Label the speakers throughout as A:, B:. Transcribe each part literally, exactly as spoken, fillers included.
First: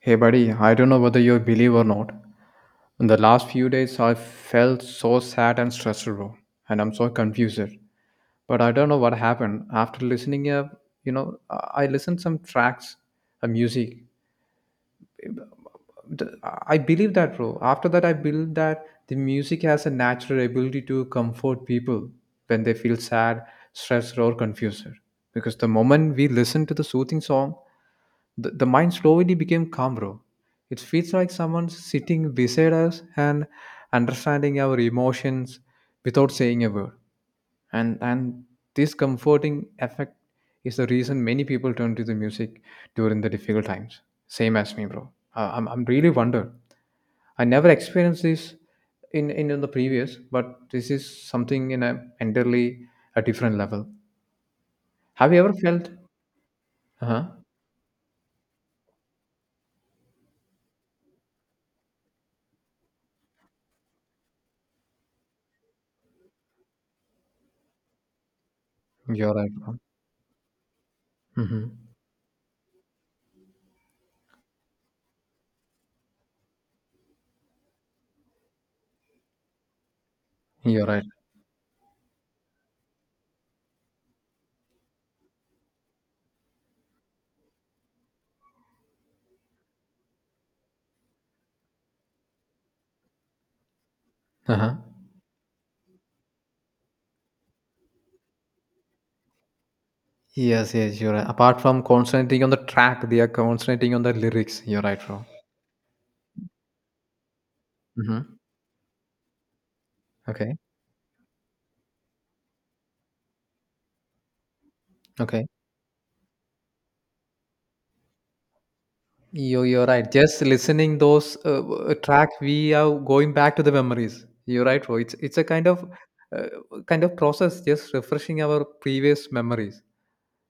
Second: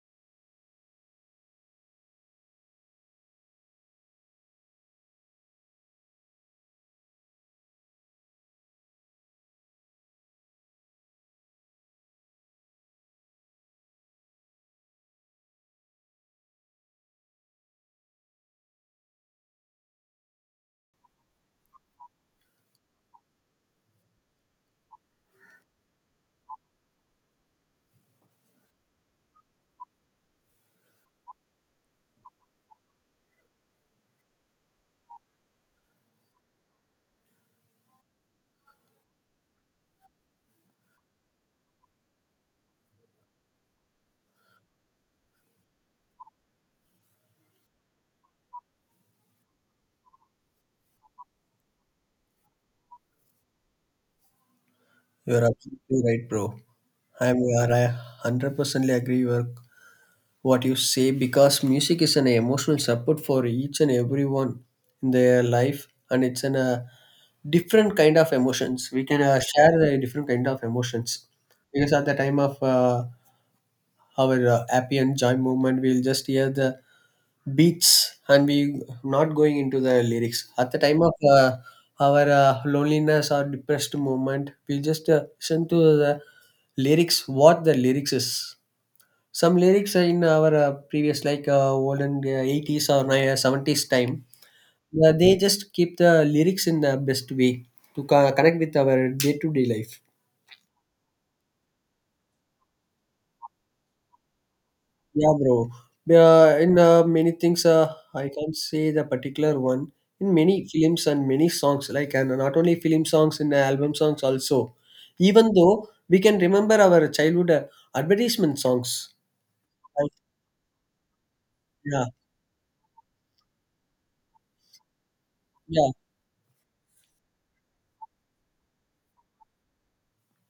A: Hey, buddy, I don't know whether you believe or not. In the last few days, I felt so sad and stressed, bro, and I'm so confused. But I don't know what happened. After listening, uh, you know, I I listened some tracks, uh, music, th- I believe that, bro. After that, I believe that the music has a natural ability to comfort people when they feel sad, stressed, or confused. Because the moment we listen to the soothing song, the, the mind slowly became calm, bro. It feels like someone sitting beside us and understanding our emotions without saying a word, and and this comforting effect is the reason many people turn to the music during the difficult times, same as me, bro. Uh, i'm, I'm really wonder. I never experienced this in, in in the previous, but this is something in a entirely a different level. Have you
B: You're
A: ever felt?
B: absolutely right, bro. I'm
A: Uh-huh.
B: I hundred percently agree with what you say, because music is an emotional support for each and everyone in their life, and it's an uh, different kind of emotions. We can
A: You're
B: uh,
A: right,
B: share
A: bro.
B: the different kind of emotions.
A: Hmm.
B: Because at the time of uh, our uh, happy and joy movement, we'll just hear the beats and we not going into the lyrics. At the
A: You're
B: time
A: right.
B: of uh, our uh, loneliness or depressed moment, we just uh, listen to the lyrics, what the lyrics is. Some lyrics are in our uh, previous, like uh, olden uh, eighties or ni- seventies time.
A: Uh-huh.
B: Uh, they just keep the lyrics in the best way to co- connect with our day-to-day life.
A: Yes, yes, you're right, apart from concentrating on the track they are concentrating on the lyrics, you're right, bro.
B: Yeah, bro. Uh, in uh, many things, uh, I
A: Mm-hmm.
B: can't say the particular one. In
A: Okay,
B: many films and many songs, like, and not only film songs, in album songs also.
A: okay.
B: Even though we can remember our childhood uh, advertisement songs.
A: You you're right.
B: Like,
A: Just listening those uh, uh,
B: yeah,
A: track, we are going back to the memories. You're right, bro. It's it's a kind of
B: yeah,
A: uh, kind of process, just refreshing our previous memories.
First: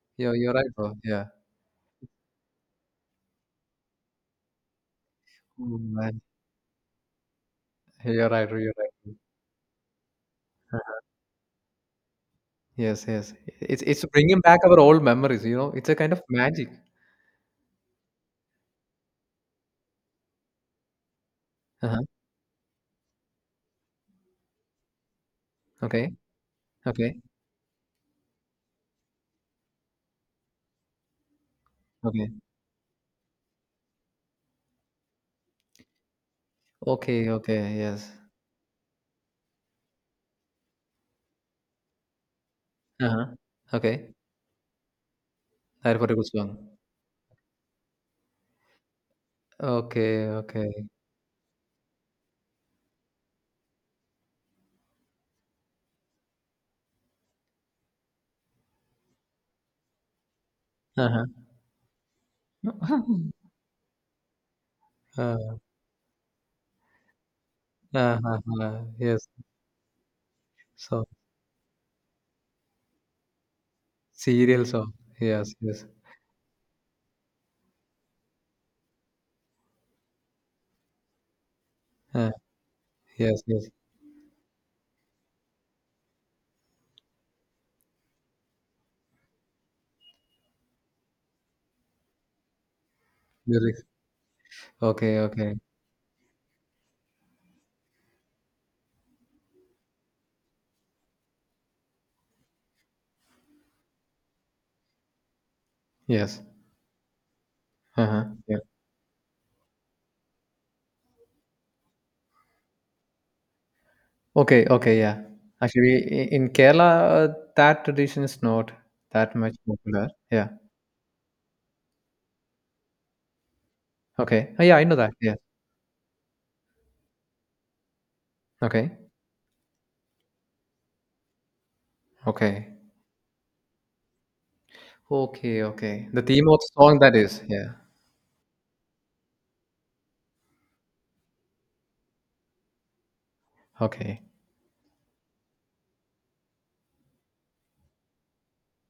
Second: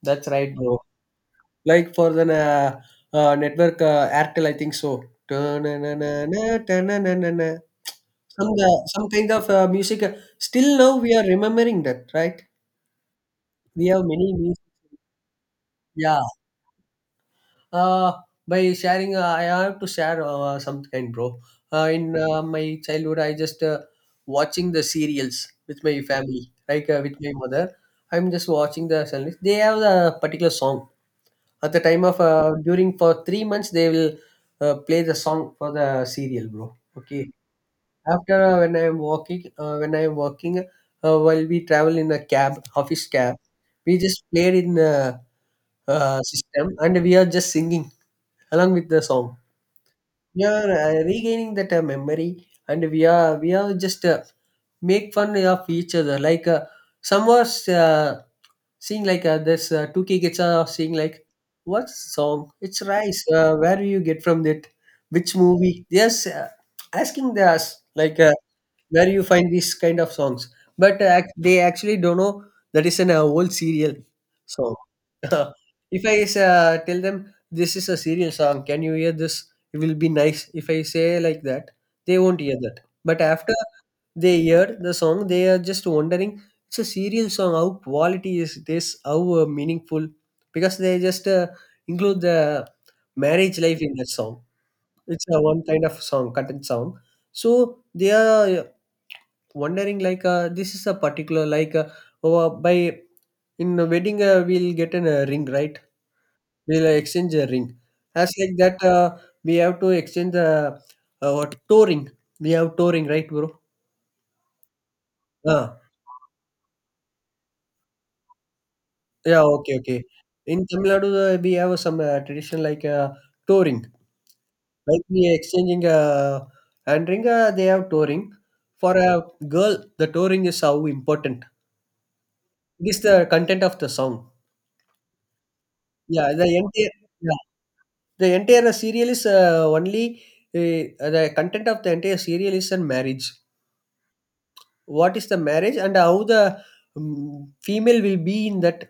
B: that's
A: Yeah,
B: right,
A: you're right,
B: bro.
A: bro. Yeah.
B: Like, for the uh, uh, network uh, Airtel, I think so.
A: Mm, man.
B: Ta-na-na-na-na, ta-na-na-na-na.
A: You're right.
B: Some
A: You're
B: uh, some
A: right.
B: kind of uh, music. uh, Still now we are remembering that, right?
A: Yes, yes. It's
B: We have
A: it's
B: many
A: bringing back
B: music.
A: our old memories. You know, it's a kind
B: Yeah.
A: of magic.
B: Uh, by sharing, uh, I have to share uh, some kind, bro. Uh,
A: Uh-huh.
B: in uh, my childhood, I just uh, watching the serials with my
A: Okay.
B: family, like uh, with
A: Okay.
B: my mother. I'm just watching the serials. They have a particular song at the time of
A: Okay.
B: uh, during for three months. They will uh, play the song for the serial, bro.
A: Okay.
B: Okay.
A: Okay. Yes.
B: After uh, when I'm walking, uh, when I'm walking, uh, while we travel in a cab, office
A: Uh-huh.
B: cab, we
A: Okay.
B: just played in. Uh,
A: That was a
B: uh,
A: good
B: system,
A: song.
B: and we are just singing along with the song.
A: Okay.
B: We are
A: Okay.
B: uh, regaining that uh, memory, and we are we are just uh, make fun of each other. Like uh, some was uh, sing like uh, this uh, two K kids are sing
A: Uh-huh.
B: like what song? It's Rice. Uh, where do you get from that? Which
A: Uh,
B: movie? Yes, uh, asking the us like uh,
A: uh-huh. uh,
B: where you
A: Yes.
B: find these kind of songs, but
A: So
B: uh, ac- they actually don't know that is an uh, old serial
A: serial
B: song.
A: song. Yes, yes.
B: If I uh, tell them this is a serious song, can you hear this? It will be nice. If I say like that, they
A: Uh,
B: won't hear that. But
A: yes,
B: after
A: yes.
B: they hear the song, they are just wondering it's a serious song. How quality is this? How uh, meaningful? Because they just uh, include the marriage life
A: Lyrics.
B: in that song.
A: Okay,
B: It's a
A: okay.
B: one kind of song, content song. So they are uh, wondering like uh, this is a particular, like uh, oh, uh, by in a wedding uh, we'll get a uh, ring, right,
A: Yes.
B: we'll exchange a ring.
A: Uh-huh.
B: As like
A: Yeah.
B: that, uh, we have to exchange the uh, what touring. We have touring, right, bro?
A: Okay, okay, yeah.
B: Ah,
A: Actually, i- in Kerala, uh, that tradition is not that
B: yeah,
A: much
B: okay, okay.
A: popular. Yeah.
B: In Tamil Nadu, uh, we have some uh, tradition like uh, touring.
A: Okay. Uh, yeah, I know
B: Like,
A: that.
B: we are
A: Yeah.
B: exchanging uh, hand ring, uh, they have touring. For
A: Okay.
B: a girl, the touring is how important.
A: Okay.
B: It is the content of the song.
A: Okay, okay. The
B: Yeah, the
A: theme of the
B: entire
A: song that
B: yeah,
A: is. Yeah.
B: the entire serial is uh, only uh, the content of the entire serial is on marriage.
A: Okay.
B: What is the marriage, and how the um, female will be in that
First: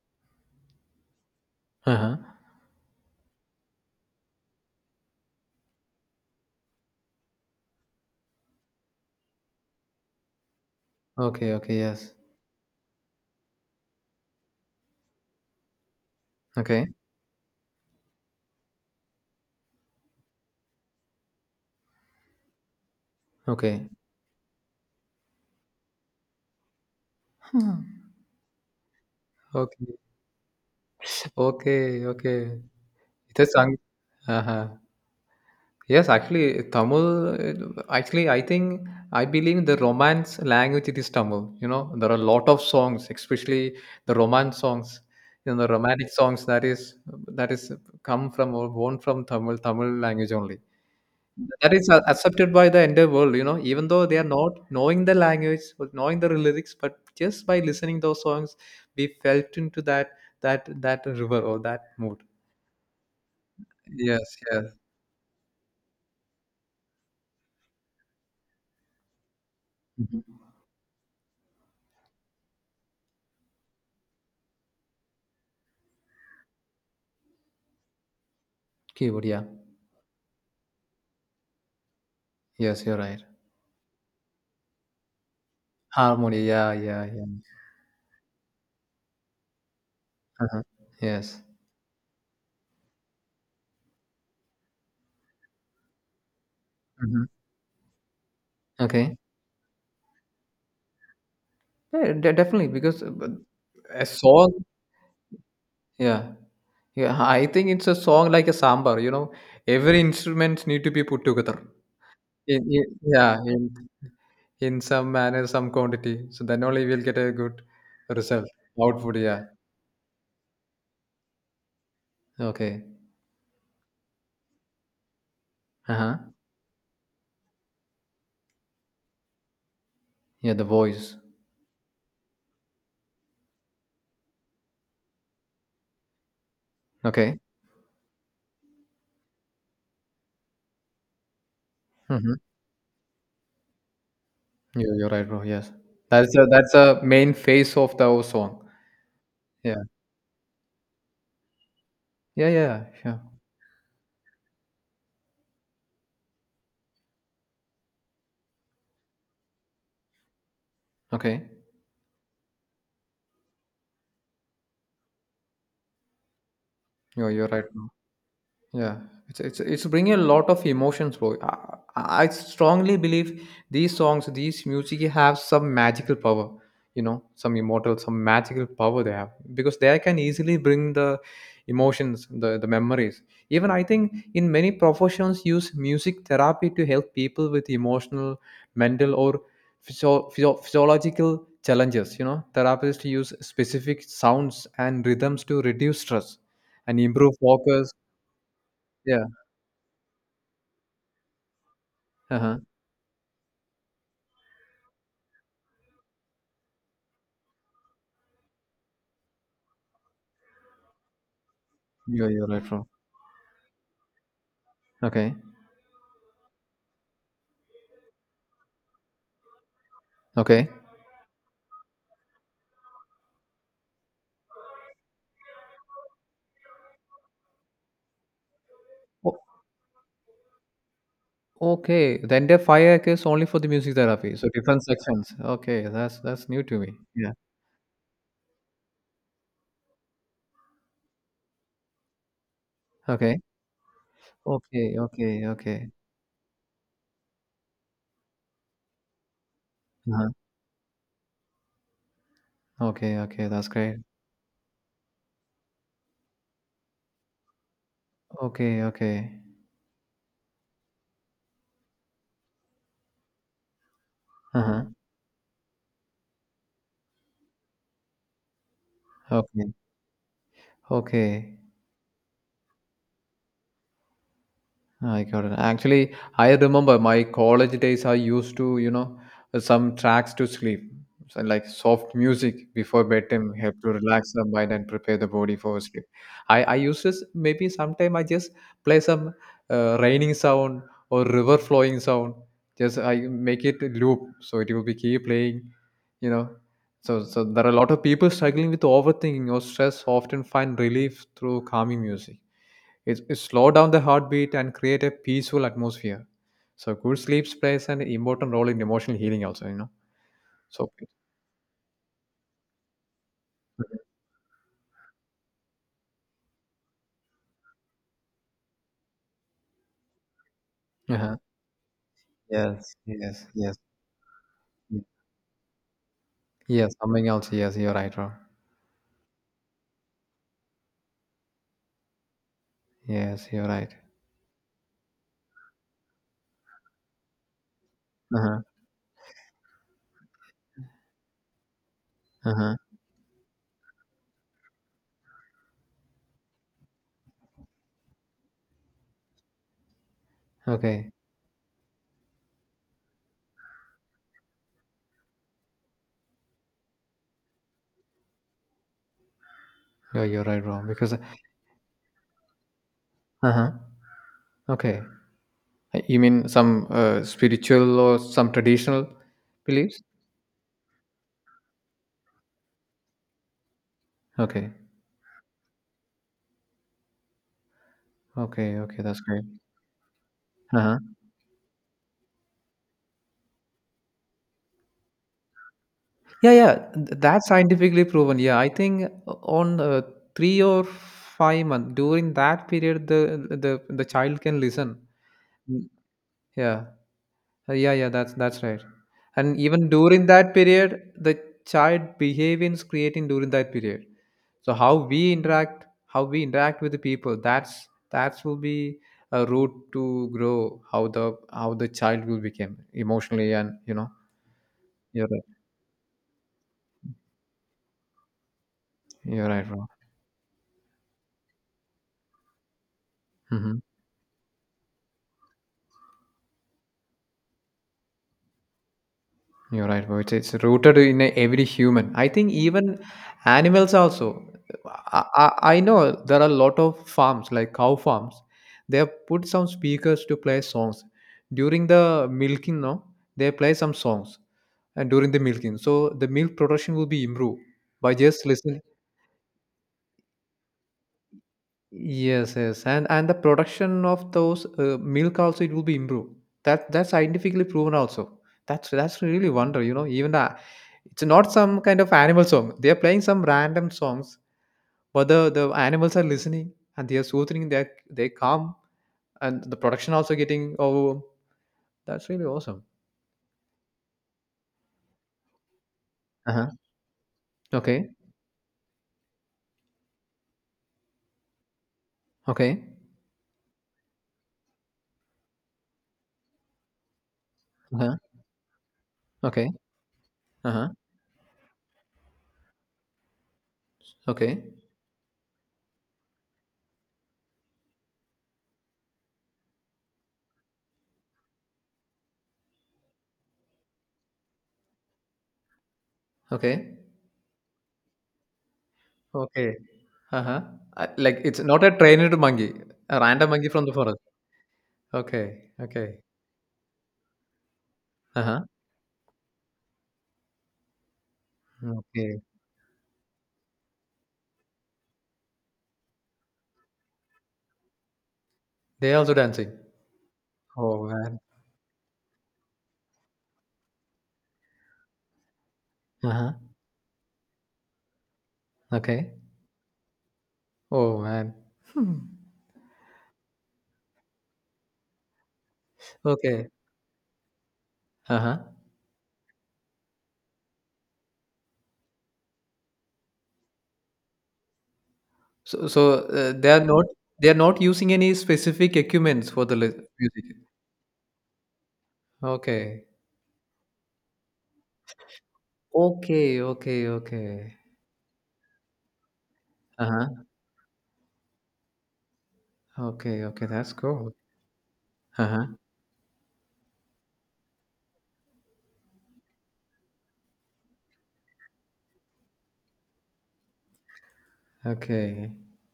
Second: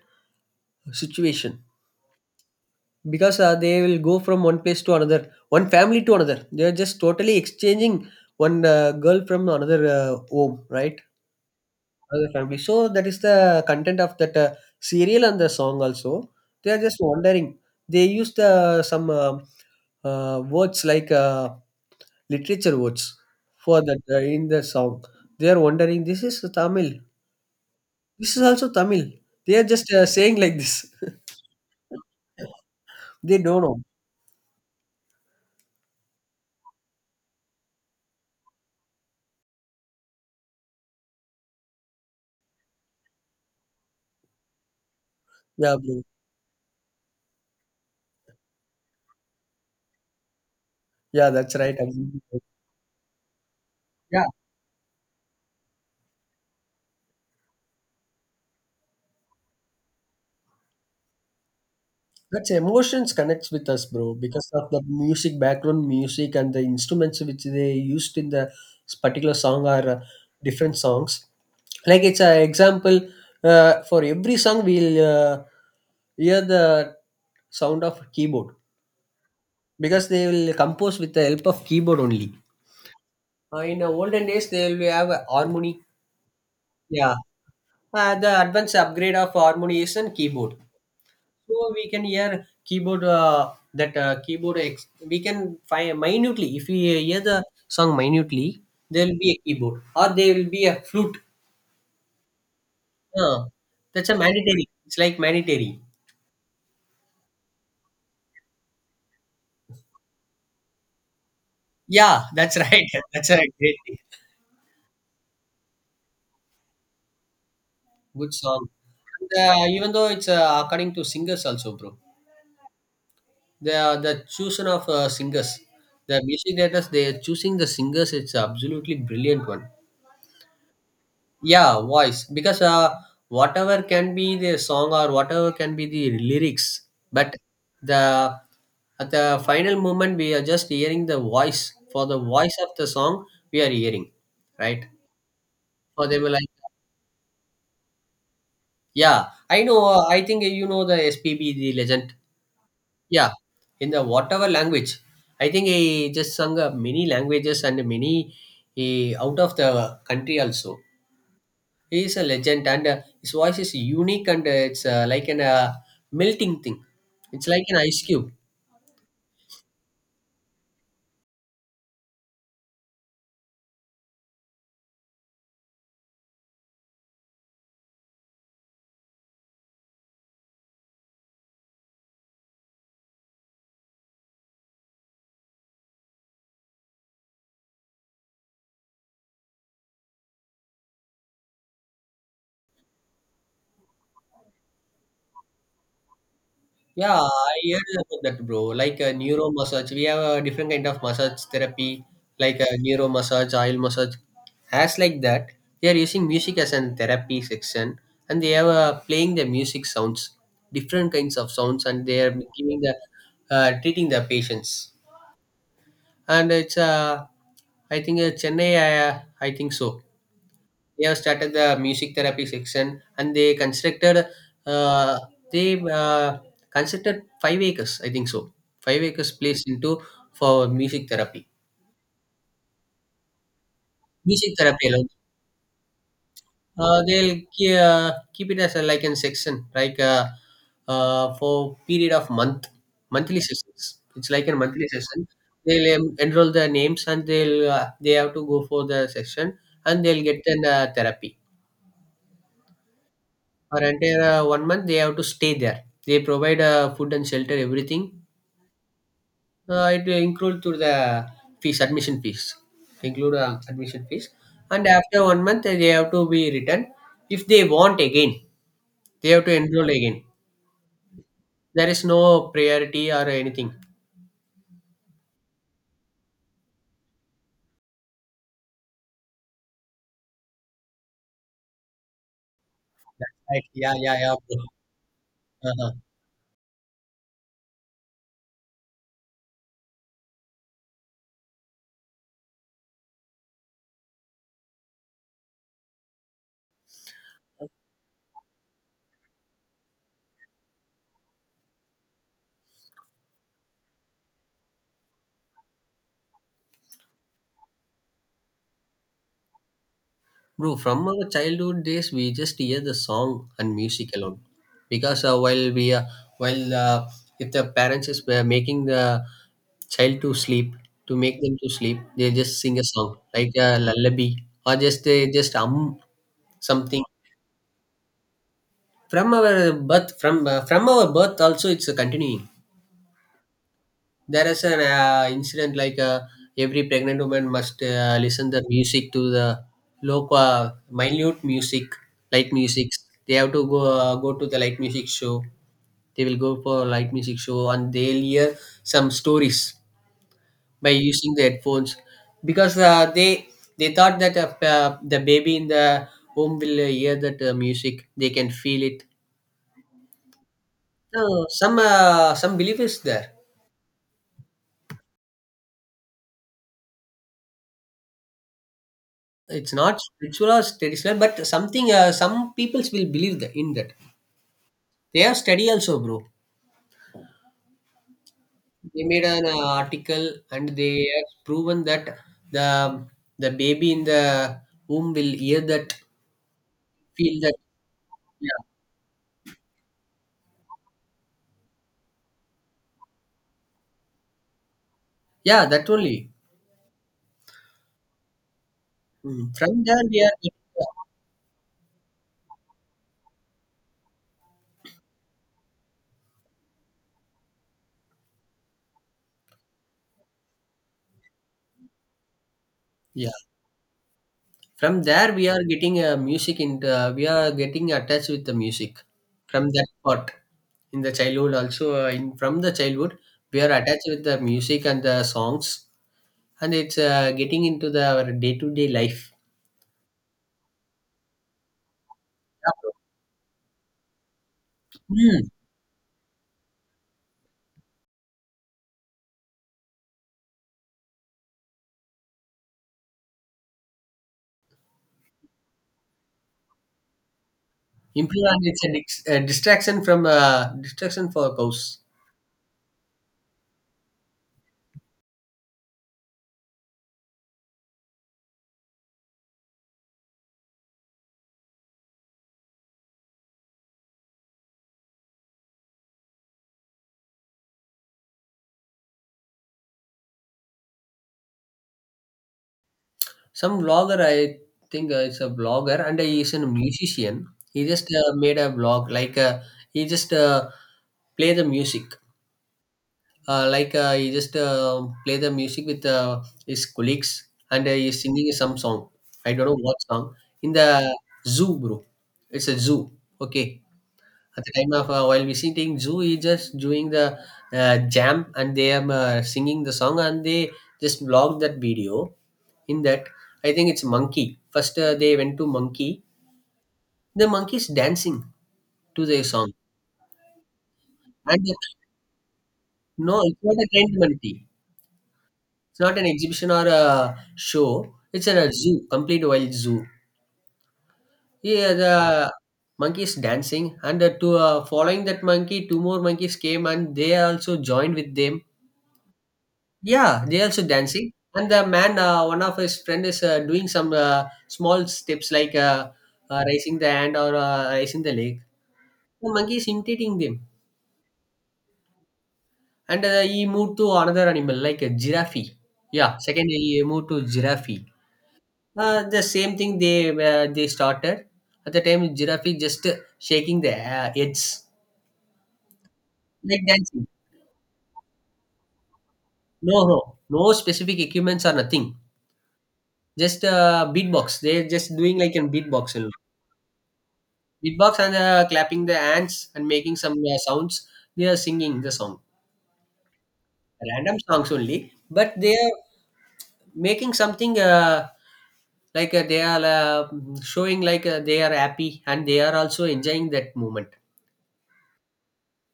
B: situation,
A: Uh-huh.
B: because uh, they will go from one place to another, one family to another. They are just totally exchanging one uh, girl from another uh, home, right,
A: Okay, okay, yes.
B: another family. So that is the content of that uh, serial and the song also. They are
A: Okay.
B: just wondering, they use the some uh, uh, words, like uh, literature words for
A: Okay.
B: that uh, in the song. They are wondering, this is Tamil.
A: Hmm.
B: This is also Tamil. They are just
A: Okay.
B: uh, saying like this.
A: Okay, okay.
B: They
A: It is
B: don't
A: sung.
B: know.
A: Uh-huh. Yes, actually, Tamil. uh, Actually, I think I believe the romance language it is Tamil. You know, there are a lot of songs, especially the romance songs. You know, the
B: Yeah, bro.
A: romantic songs that is that is come from or born from Tamil Tamil language only.
B: Yeah, that's
A: That
B: right.
A: is a-
B: Absolutely right.
A: accepted by the entire world. You know, even though they
B: Yeah,
A: are not knowing the language or knowing the lyrics, but just by listening those songs, we felt into that that that river or that mood.
B: that's emotions connects with us, bro,
A: Yes,
B: because of
A: yes.
B: the music, background music and the instruments which they used in the particular song are uh,
A: Mhm.
B: different songs. Like, it's an example, uh, for every song we'll uh, hear the sound of keyboard,
A: Keyword, yeah.
B: because they will compose with the help of keyboard only.
A: Yes, you're right.
B: Uh, in the olden days, they will have a harmony.
A: Harmony, yeah, yeah,
B: Yeah,
A: yeah.
B: Uh, the advanced upgrade of harmonization keyboard.
A: Uh-huh. Yes.
B: So we can hear keyboard, uh, that uh, keyboard, ex- we can find minutely. If we hear
A: Mhm.
B: the song minutely, there
A: Okay.
B: will be a keyboard or there will be a flute.
A: Yeah, de definitely, because uh, b
B: Uh,
A: a
B: that's a
A: song,
B: mandatory. It's like mandatory.
A: yeah. Yeah, I think it's a song like a sambar, you know. Every instruments need to be put together.
B: Yeah, that's
A: In
B: right.
A: in
B: That's a
A: yeah, in
B: great thing.
A: in some manner, some quantity. So then only we'll get a good
B: Good
A: result,
B: song.
A: output,
B: And,
A: yeah.
B: uh, even though it's uh, according to singers also, bro.
A: Okay.
B: The the choosing of uh, singers,
A: Uh-huh.
B: the music directors, they are choosing the singers. It's absolutely brilliant one.
A: Yeah, the voice.
B: Yeah, voice, because uh, whatever can be the song or whatever can be the lyrics, but
A: Okay.
B: the, at the final moment, we are just hearing the voice, for the
A: Mm-hmm.
B: voice of the song we are hearing, right,
A: You, you're right, bro. Yes.
B: for them.
A: That's a,
B: Like,
A: that's a main face of the whole song.
B: yeah, I
A: Yeah.
B: know, uh, I think you know the S P B, the legend.
A: Yeah, yeah, yeah.
B: Yeah,
A: Sure.
B: in the whatever language, I think he just sung uh, many languages and many uh, out of the country also.
A: Okay.
B: He is a legend, and uh, his voice is unique, and uh, it's uh, like an uh, melting thing.
A: You're,
B: It's
A: you're
B: like
A: right.
B: an ice cube.
A: Yeah, it's it's it's bringing a lot of emotions, bro. I, I strongly believe these songs, these music have some magical power. You know, some immortal, some magical power they have because they can easily bring the emotions, the the memories. Even I think in many professions use music therapy to help people with emotional, mental, or physio- physio- physiological challenges. You know, therapists use specific sounds and rhythms to reduce stress and
B: Yeah,
A: improve
B: I
A: focus.
B: heard about that, bro. Like a
A: Yeah.
B: neuro massage, we have a different kind of massage therapy,
A: Uh-huh.
B: like a neuro massage, oil massage, as like that. They are using music as an therapy section, and they are uh, playing the music sounds, different kinds of sounds, and they
A: You're,
B: are
A: you're right,
B: giving
A: bro.
B: the uh, treating the patients.
A: Okay.
B: And it's uh, I think uh, Chennai. I, I think so.
A: Okay.
B: They have started the music therapy section, and they constructed uh, they uh, constructed five acres, I think so, five acres
A: O-
B: place into for music therapy.
A: okay. The entire fire is only for the music therapy. So
B: Music
A: different
B: therapy alone,
A: sections. Okay. That's that's new to me.
B: uh,
A: Yeah.
B: they'll ke- uh, keep it as a, like in section, like uh, uh, for period of month, monthly
A: Okay.
B: sessions. It's like a monthly
A: Okay.
B: session.
A: Okay.
B: They'll
A: Okay.
B: um, enroll their names, and they'll uh, they have to go for the session, and they'll
A: Uh-huh.
B: get an uh, therapy.
A: Okay. Okay. That's
B: For
A: great.
B: entire uh, one month, they have to stay there. They provide uh, food and shelter, everything.
A: Okay. Okay.
B: Uh, it will include to the fees, admission fees. Include uh, admission fees. And
A: Uh-huh.
B: after one month, uh, they have to be returned. If they want again, they have to
A: Okay.
B: enroll again.
A: Okay.
B: There is no priority or anything.
A: I got it. Actually, I remember my college days. I used to, you know, some tracks to sleep, so like soft music before bedtime,
B: Right.
A: help to
B: Yeah, yeah,
A: relax
B: yeah.
A: the
B: Bro.
A: mind and prepare the body for
B: Uh-huh.
A: sleep. I I used to s- maybe sometime I just play some uh, raining sound or river flowing sound. Just I make it loop, so it will be keep playing. You know, so so there are a lot of people struggling with overthinking or stress. Often find relief through calming music. It, it slow down the heartbeat and create a peaceful atmosphere. So good sleep plays an important role in emotional healing also, you know.
B: Bro,
A: So,
B: from our childhood days, we just hear the song and music alone, because uh, while we uh, while uh, if the parents is uh, making the child to sleep, to
A: uh
B: make them to sleep, they just sing a
A: yes,
B: song
A: yes,
B: like a
A: yes.
B: lullaby, or
A: Yes.
B: just they just um
A: Yes,
B: something.
A: something else. Yes, you're right, bro.
B: From our birth from uh, from our birth also, it's uh, continuing.
A: Yes, you're right.
B: There is an uh, incident, like uh, every pregnant woman must uh, listen
A: Uh-huh.
B: the music, to the local uh, minute music, light
A: Uh-huh.
B: music. They have to go uh, go to the light music show. They will go for light music show, and they'll hear some stories by
A: Okay.
B: using the headphones, because uh, they they thought that uh, uh, the baby in the home will uh, hear that uh, music, they can feel it.
A: No, you're right, bro. Because.
B: So some uh, some belief is there.
A: Uh-huh. Okay. Uh, You mean some uh, spiritual or some traditional
B: It's not
A: beliefs?
B: spiritual or traditional, but something. Uh, some peoples will believe that in that.
A: Okay.
B: They have study also, bro.
A: Okay,
B: They
A: okay, that's
B: made
A: great.
B: an uh, article and they
A: Uh-huh.
B: have proven that the the baby in the womb will hear that,
A: Yeah, yeah, th-
B: feel
A: that's
B: that.
A: scientifically proven. Yeah,
B: Yeah,
A: I think uh, on uh, three or five months during that period, the the the child can listen.
B: yeah,
A: Mm.
B: that only.
A: Yeah. Uh, yeah, yeah. That's that's right.
B: Mm.
A: And
B: From
A: even
B: there we
A: during that
B: are.
A: period, the child behaviors creating during that period. So how we interact, how we interact with the people, that's that will be a route to grow how the how the child will become
B: Yeah,
A: emotionally and you know.
B: from
A: You're
B: there
A: right.
B: we are getting uh, music in. Uh, we are getting attached with the music
A: You're
B: from
A: right, bro.
B: that part. In the childhood also, uh, in from the childhood, we are
A: Mhm.
B: attached with the music and the songs, and it's uh, getting into the our day-to-day life.
A: You're right, bro. It's, it's rooted in every human. I think even animals also. I,
B: Hmm.
A: I, I know there are a lot of farms, like cow farms. They have put some speakers to play songs. During the milking, no, they play some songs and during the milking. So the milk production will be improved by
B: Improve.
A: just
B: And
A: listening.
B: it's a, dic- a distraction from uh, distraction for cows.
A: Yes, yes, and and the production of those uh, milk also it will be improved. That that's scientifically proven also. That's that's really wonder, you know. Even the, it's not some kind of animal song. They are playing some random songs, but the the animals are listening and they are soothing. They they calm and the production also getting, oh, that's really awesome.
B: Some vlogger, i think, uh, it's a vlogger and he
A: Uh
B: is a
A: huh.
B: musician. He just
A: Okay.
B: uh, made a vlog, like, uh, he just uh, play the music,
A: Okay.
B: uh, like, uh, he just uh, play the music with uh, his colleagues, and uh,
A: Uh huh.
B: he's singing some song. I don't
A: Okay.
B: know what song,
A: Uh
B: in
A: huh.
B: the zoo, bro. It's a zoo. Okay.
A: Okay.
B: At the time of, uh, while visiting zoo, he just doing the uh, jam, and they are uh, singing the song, and they just blocked that video in that. I think it's monkey. First, uh, they went to monkey.
A: Okay.
B: The monkey is dancing to their song.
A: Okay. Uh huh. Like it's
B: and uh,
A: not a trained monkey, a
B: no
A: random
B: it's
A: monkey
B: not a
A: from the
B: trained
A: forest.
B: monkey.
A: Okay,
B: It's not
A: okay.
B: an exhibition or a show. It's at
A: Uh-huh.
B: a zoo, complete wild zoo. Yeah,
A: Okay.
B: the monkey is dancing, and uh, to uh, following that monkey, two more monkeys came, and they also joined with them.
A: They also dancing.
B: Yeah, they also
A: Oh
B: dancing.
A: man.
B: And the man, uh, one of his friend is uh, doing some uh, small steps, like, uh,
A: Uh-huh.
B: uh, raising the hand, or uh, raising the leg.
A: Okay.
B: The monkey is imitating them.
A: Oh man. Hmm.
B: And uh, he moved to another animal, like a giraffe. Yeah, second
A: Okay.
B: he moved to giraffe.
A: Uh-huh.
B: Uh, the same thing, they uh, they started. At the time, giraffe just uh, shaking the uh, heads.
A: So so, uh, they are
B: Like
A: not
B: dancing.
A: they are not using any specific equipments for the li-
B: No, no.
A: music.
B: No specific equipments or nothing.
A: Okay.
B: Just uh, beatbox. They're just doing like a beatbox.
A: Okay, okay, okay.
B: Beatbox, and uh, clapping the hands and making some
A: Uh-huh.
B: uh, sounds. They are singing the song,
A: Okay, okay. That's cool.
B: random songs only, but
A: Uh-huh.
B: they are making something, uh, like, uh, they are uh, showing, like, uh, they are happy and they are also enjoying that moment.
A: Okay.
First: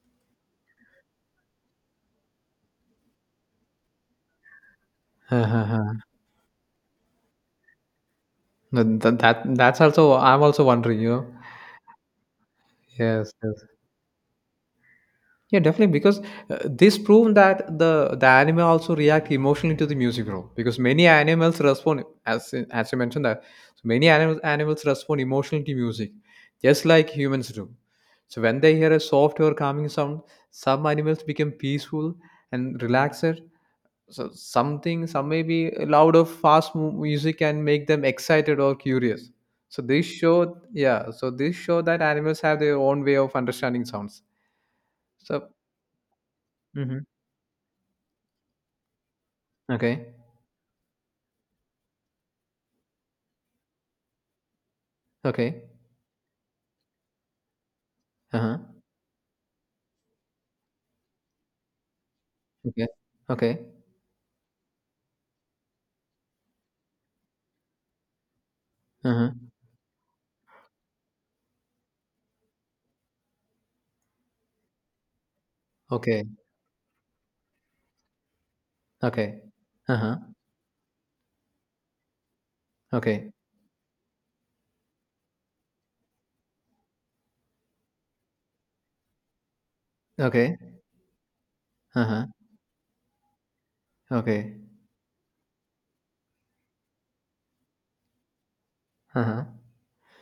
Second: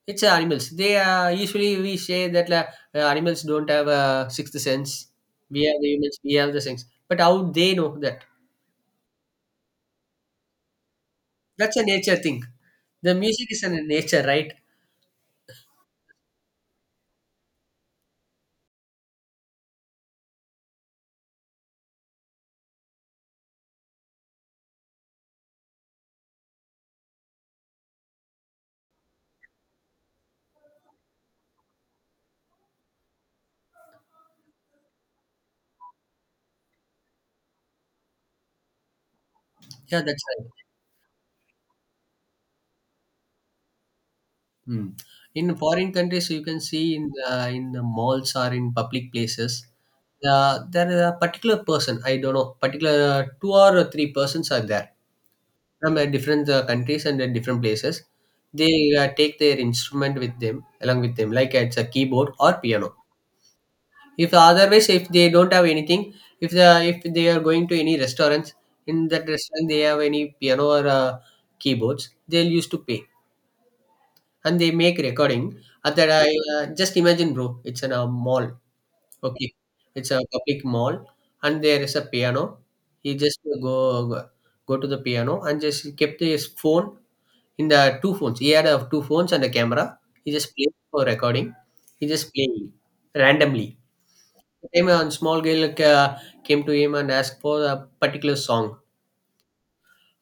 B: It's uh, animals. They uh, usually we say that, uh, uh, animals don't have a sixth sense. We are the
A: Uh-huh.
B: humans. We have the sense, but how they know that?
A: That, that that's also I'm also wondering, you know.
B: That's a nature thing. The
A: Yes,
B: music is
A: yes.
B: a nature, right?
A: Yeah, definitely, because uh, this proves that the the animal also react emotionally to the music role, because many animals respond as as you mentioned, that so many animals animals respond emotionally to music, just like humans do. So when they hear a soft or calming sound, some animals become peaceful and relaxed. So, something, some may be loud or fast mu- music can make them excited or curious. So
B: Yeah,
A: this
B: that's right.
A: show, yeah, so this show that animals have their own way of understanding sounds.
B: Hmm.
A: So.
B: In foreign countries, you can see in the, in the malls or in public places.
A: Okay.
B: Uh, there is a particular person, I don't know, particular two or three persons are there,
A: Okay.
B: from uh, different uh, countries and uh, different places.
A: Uh-huh.
B: They uh, take their instrument with them, along with them, like it's a keyboard or
A: Okay.
B: piano.
A: Okay.
B: If otherwise, if they don't have anything, if the if they are going to any restaurants, in that
A: Uh-huh.
B: restaurant they have any piano or uh, keyboards, they'll used to pay, and they make recording. Uh, that
A: Okay.
B: I, uh, just imagine, bro. It's in a mall.
A: Okay.
B: Okay, it's
A: Uh-huh.
B: a public mall, and there is a piano. He
A: Okay.
B: just go go go to the piano and just kept his phone in the two phones. He had uh, two phones and a camera. He just
A: Okay.
B: played for recording. He
A: Uh-huh.
B: just playing randomly.
A: Okay.
B: Time, a small girl, uh, came to him and asked for a particular song.
A: Uh-huh.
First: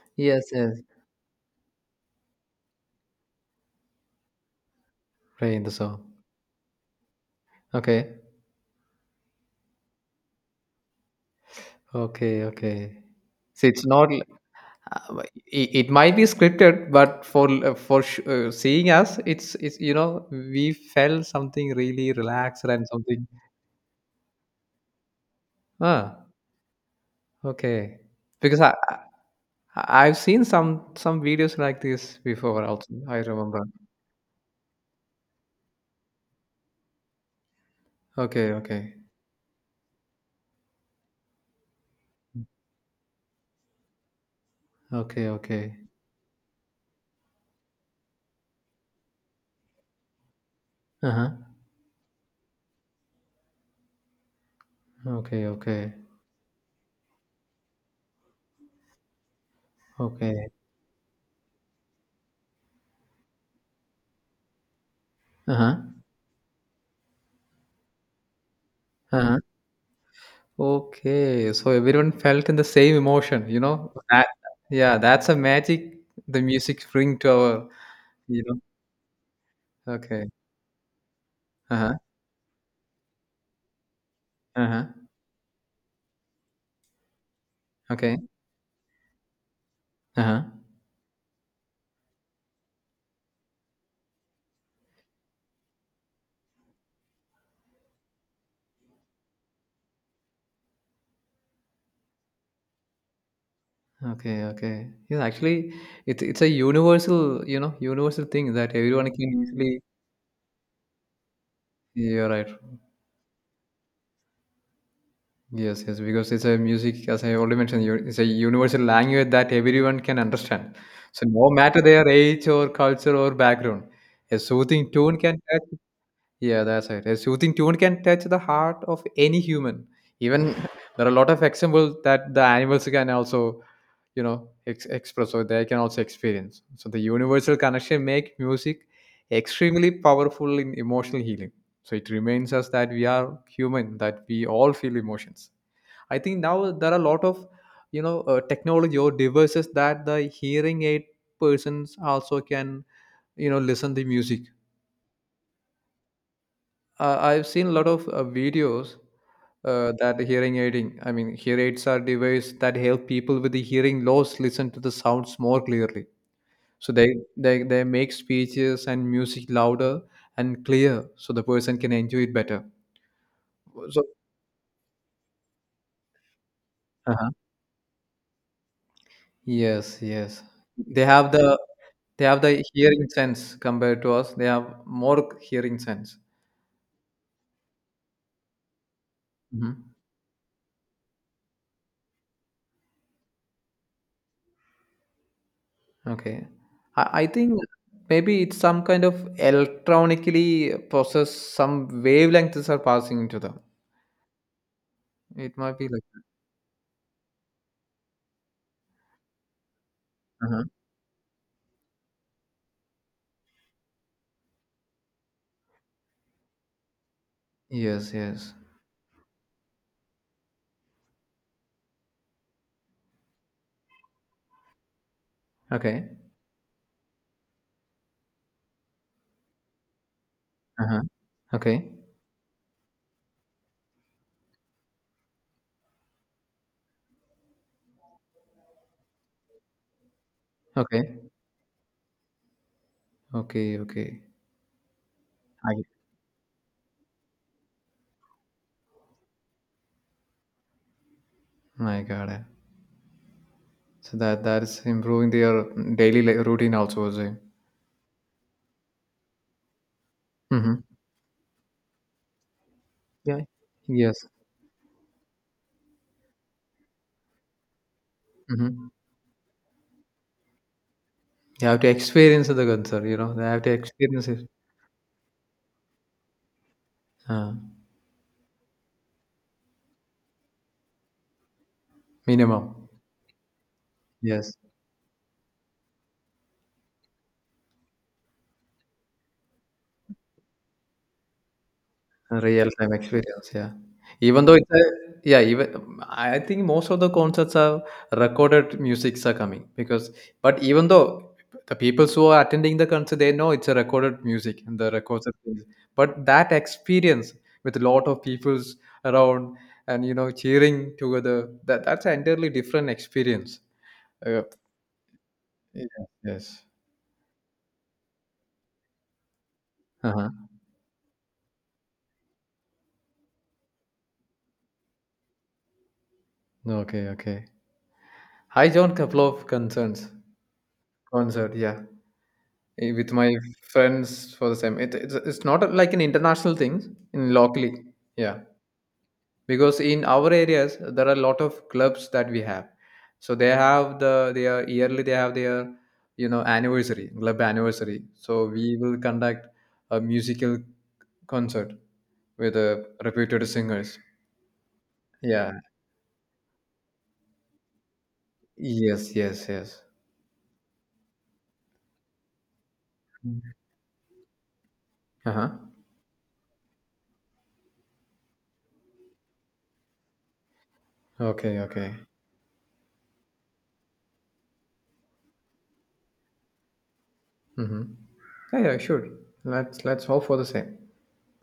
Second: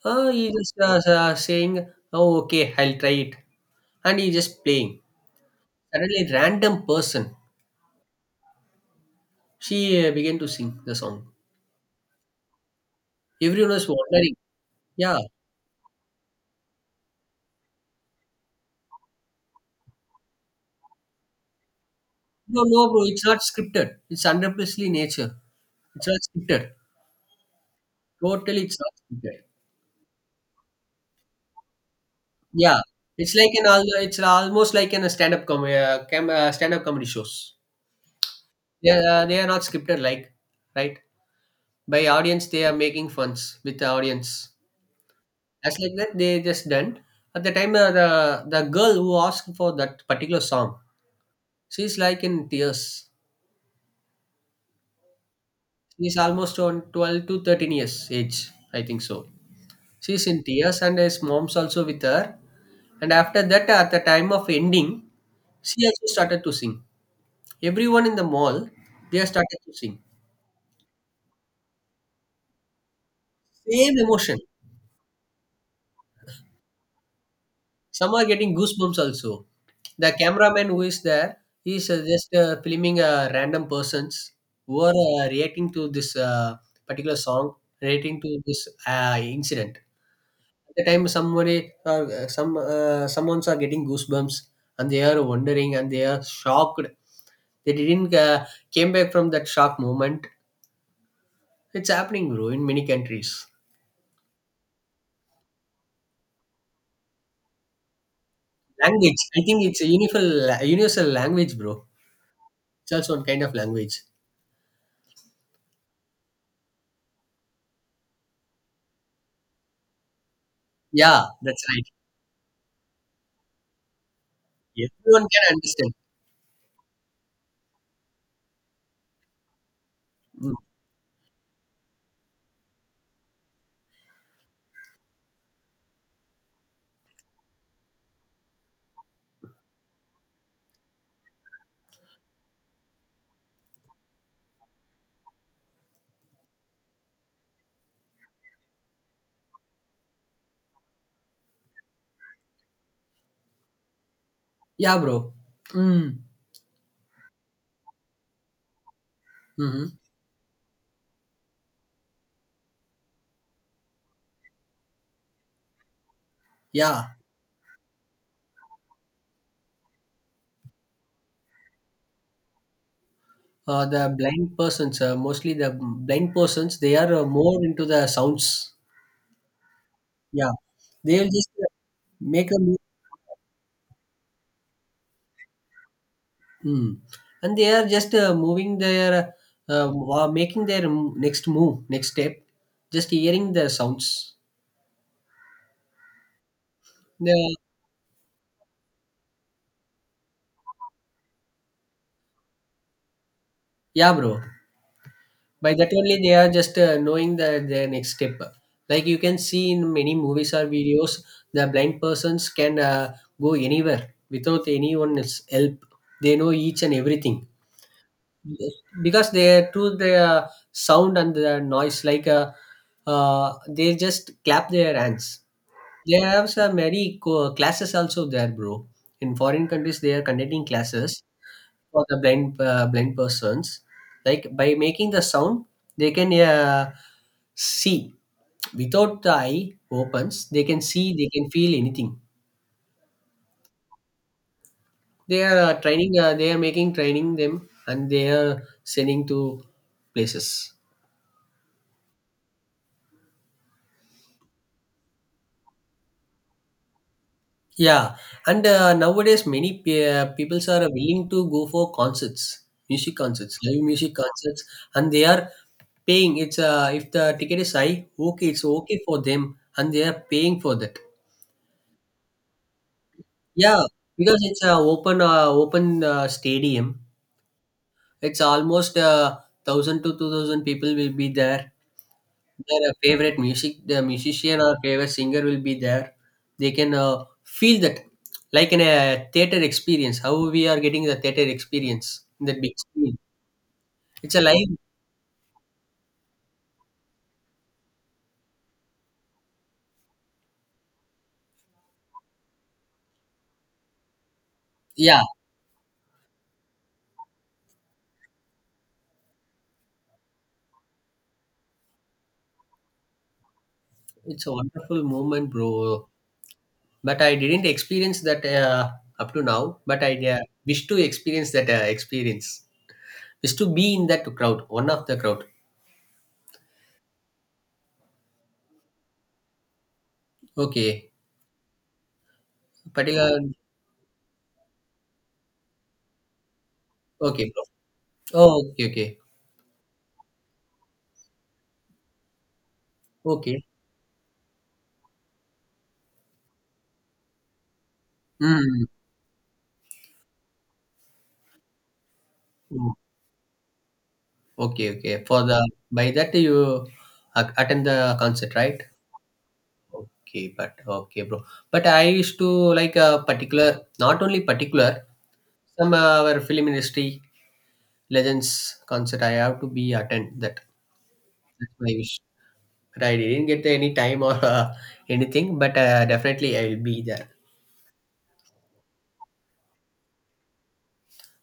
B: Uh,
A: Yes,
B: he just
A: yes.
B: uh, uh, saying, "Oh, okay, I'll try it," and he just playing.
A: Right in the song.
B: Suddenly, random person.
A: Okay.
B: She, uh, began to sing the song.
A: Okay. Okay. So
B: Everyone was
A: it's not. l-
B: wondering. Yeah.
A: Uh, it, it might be scripted, but for uh, for sh- uh, seeing us, it's it's you know, we felt something really
B: No,
A: relaxed
B: no,
A: and
B: bro. It's
A: something.
B: not scripted. It's one hundred nature. It's not
A: Ah.
B: scripted.
A: Okay. Because
B: Totally,
A: I
B: it's not scripted.
A: I I've seen some some videos like this before
B: Yeah.
A: also. I
B: It's like
A: remember.
B: an al- it's almost like in a stand-up comedy uh, cam- uh, stand-up comedy shows.
A: Okay, okay.
B: Yeah, they are they are not scripted, like, right? By audience, they are making funs with the audience.
A: Okay, okay.
B: As like that, they just done. At the time, uh, the the girl who asked for that particular song,
A: Uh-huh.
B: she's like in tears.
A: Okay, okay.
B: She's almost on twelve to thirteen years age, I think so. She's in
A: Okay.
B: tears, and his mom's also with her. And after that, at the time of ending,
A: Uh-huh.
B: she also started to sing. Everyone in the mall, they have
A: Uh-huh.
B: started to sing.
A: Okay. So everyone felt in the same emotion, you know?
B: Same
A: That,
B: emotion.
A: yeah, that's a magic the music bring to our,
B: Some are
A: you
B: getting
A: know.
B: goosebumps also. The
A: Okay.
B: cameraman who is there, he's
A: Uh-huh.
B: uh, just uh, filming uh, random persons who
A: Uh-huh.
B: are uh, reacting to this uh, particular song,
A: Okay.
B: reacting to this uh, incident.
A: Uh-huh.
B: At the time, somebody uh, some uh, someone's are getting goosebumps, and they are wondering, and they are shocked. They didn't uh, came back from that shock moment. It's happening, bro, in many countries.
A: Okay, okay. Yeah, actually, it's it's a universal, you know, universal thing that everyone
B: Language, I
A: can
B: think
A: easily.
B: it's a universal universal language, bro.
A: You're right.
B: It's also one kind of language.
A: Yes, yes, because it's a music, as I already mentioned, you- it's a universal language that everyone can understand.
B: Yeah,
A: So no
B: that's
A: matter
B: right.
A: their age or culture or background, a soothing tune
B: Everyone
A: can
B: can
A: touch.
B: understand.
A: Yeah, that's right. A soothing tune can touch the heart of any human. Even
B: Mm.
A: there are a lot of examples that the animals can also you know ex- express or they can also experience, so the universal connection make music extremely powerful in emotional healing, so it reminds us that we are human, that we all feel emotions. I think now there are a lot of you know uh, technology or devices that the hearing aid persons also can you know listen to music.
B: Yeah, bro. Mm.
A: uh, I've seen a lot of uh, videos,
B: Hmm.
A: uh, that hearing aiding, I mean, hear aids are device that help people with the hearing loss listen to the sounds more clearly. So
B: Yeah.
A: they they they make speeches and music louder and clear, so the person can enjoy it better.
B: Uh, the
A: So,
B: blind persons, uh, mostly the blind persons, they are uh,
A: uh
B: more into the sounds.
A: yes, yes.
B: Yeah,
A: they
B: they will
A: have
B: just
A: the
B: uh,
A: they have
B: make a.
A: the hearing sense, compared to us they have more hearing sense.
B: Hmm. And they are just uh, moving their,
A: Hmm.
B: uh, wa- making their m- next move, next step, just hearing the sounds.
A: Okay. I, I
B: The-
A: think maybe it's some kind of electronically process, some wavelengths are passing into them,
B: yeah, bro.
A: it
B: By
A: might be
B: that
A: like
B: only, they are just uh, knowing the, their next step. Like you can see in many movies
A: uh
B: or videos, the blind persons can uh, go anywhere without anyone's help. They know each and everything,
A: yes, yes.
B: because they are through the uh, sound and the noise. Like, uh, uh, they just clap their hands.
A: Okay.
B: They have some many co- classes also there, bro. In foreign countries, they are conducting
A: Uh-huh.
B: classes
A: Okay,
B: for the blind uh, blind persons. Like by making the sound, they can uh, see without the eye opens. They can see.
A: okay,
B: They can feel anything.
A: okay, okay.
B: They are
A: I
B: uh, training. Uh, they are making training them, and they are sending to places.
A: I got it. So that that is improving their daily li- routine also, is it?
B: Yeah, and uh, nowadays many pe- uh, peoples are
A: Mm-hmm.
B: willing to go for concerts, music
A: Yeah.
B: concerts, live music
A: Yes.
B: concerts, and they are paying. It's uh, if the ticket is high, okay, it's
A: Mm-hmm.
B: okay for them, and they are paying for that.
A: You have to experience the concert, you know. They have to
B: Yeah,
A: experience
B: because
A: it.
B: it's a open uh, open, uh, stadium.
A: Uh,
B: It's almost, uh, thousand to two thousand people will be there.
A: Minimum.
B: Their uh, favorite music, the
A: Yes.
B: musician or favorite singer will be there. They can uh, feel that, like in a theater experience, how we are getting the theater experience in the
A: Real
B: big
A: time
B: screen.
A: experience, yeah.
B: It's a
A: Even though
B: live.
A: it's a yeah, even I I think most of the concerts are recorded musics are coming because but even though the people who are attending the concert they know it's a recorded music and the
B: Yeah,
A: records are played. But that experience with a lot of people's around and you know cheering together that that's an entirely different experience. Uh,
B: it's a wonderful moment,
A: yeah,
B: bro.
A: yes.
B: But I didn't experience that, uh, up to now, but I,
A: Uh huh.
B: uh, wish to experience that, uh, experience. Wish to be in that crowd, one of the crowd.
A: Okay. Okay. Hi, John. Couple of concerns.
B: Okay,
A: Concert. Yeah. Eh, with my
B: particular.
A: friends for the same. It, it's it's not like an international thing in
B: Okay, bro.
A: locally. Yeah,
B: Oh, okay, okay.
A: because in our areas there are a lot of clubs that we have. So they
B: Okay.
A: have the their yearly they have their you know anniversary club anniversary. So we
B: Mm.
A: will conduct a musical concert with uh, reputed singers.
B: Okay, okay. For
A: Yeah.
B: the, by that you a- attend the concert, right?
A: Yes. Yes. Yes.
B: Okay, but okay, bro. But I used to, like a particular, not only particular,
A: Uh huh.
B: some uh, our film industry legends concert. I have to be attend that.
A: Okay.
B: That's my
A: Okay.
B: wish. But I didn't get any time or uh, anything. But uh, definitely I will be there.
A: Mm-hmm. Yeah. Yeah. Sure. Let's let's hope for the same.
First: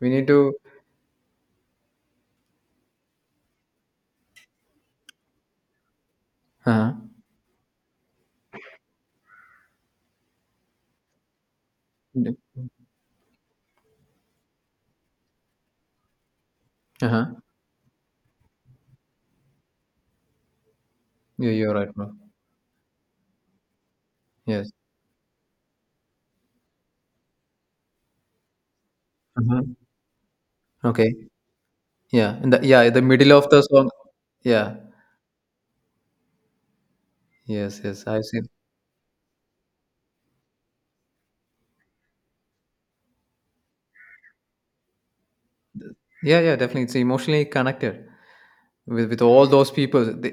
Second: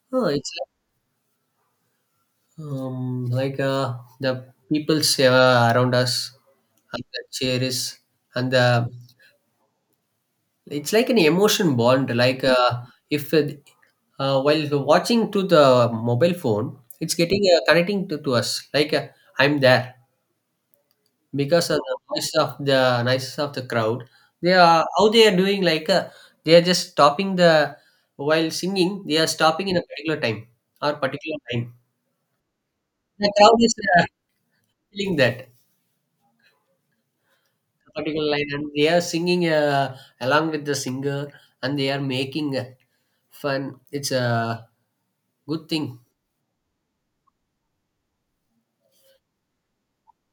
A: We
B: Oh,
A: need
B: it's
A: to.
B: like, um like, uh, the people's uh, around us,
A: Uh huh.
B: and the cheer is, and the. It's like an emotion bond.
A: Mm.
B: Like, uh, if uh, uh, while watching to the mobile phone, it's
A: Uh-huh.
B: getting uh, connecting to, to us. Like, uh, I'm there,
A: You
B: because
A: you're
B: of
A: right,
B: the
A: bro.
B: noise of the noise of the crowd. They
A: Yes.
B: are how they are doing. Like, uh, they are just stopping the, while singing. They are
A: Uh-huh.
B: stopping in a particular time or
A: Okay.
B: particular time.
A: Yeah. And the, yeah, the middle
B: The
A: of
B: crowd
A: the
B: is
A: song.
B: uh,
A: Yeah.
B: feeling that.
A: Yes,
B: A
A: yes. I've
B: particular
A: seen.
B: line, and they are singing uh, along with the singer, and they are making uh, fun. It's a good thing.
A: Yeah, yeah, definitely. It's emotionally connected with with all those people. They,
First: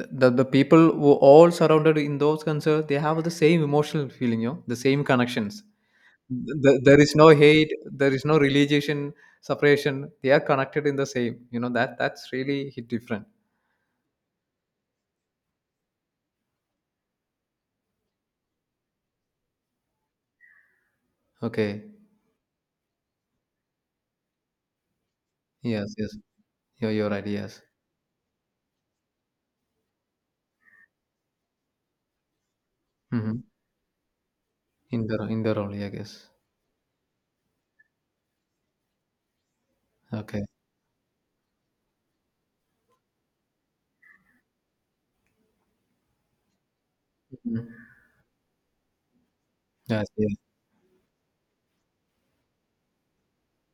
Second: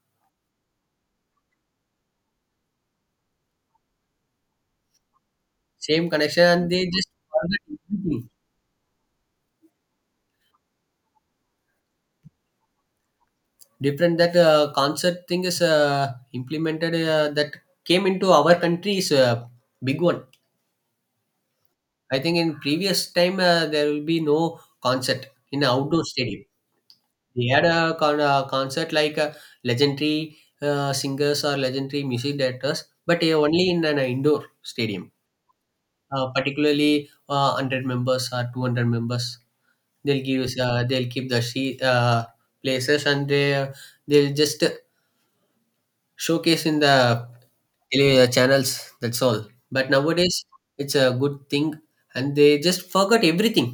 A: the, the the people who all surrounded in those concerts, they have the same emotional feeling, you know, the same connections.
B: Same connection, and
A: The,
B: they
A: there
B: just
A: is no hate,
B: forget
A: there is
B: everything.
A: no relegation, separation. They are connected in the same. You know that that's really hit different.
B: Different, that uh, concert thing is uh, implemented, uh, that came into our country is a big one.
A: Okay.
B: I think in previous time, uh, there will be no concert in
A: Yes,
B: outdoor
A: yes.
B: stadium.
A: You're you're right.
B: They
A: Yes.
B: had a con- uh, concert, like uh, legendary uh, singers or legendary music directors, but uh,
A: Mm-hmm.
B: only in an indoor
A: In
B: stadium.
A: the in the role, yeah, I guess.
B: Uh, particularly, uh, one hundred members or two hundred members, they'll give
A: Okay.
B: us, uh, they'll keep the she- uh, places, and they, uh, they'll just showcase in the
A: Mhm.
B: tele- uh, channels. That's all. But
A: Yes, yes.
B: nowadays, it's a good thing, and they just forgot everything.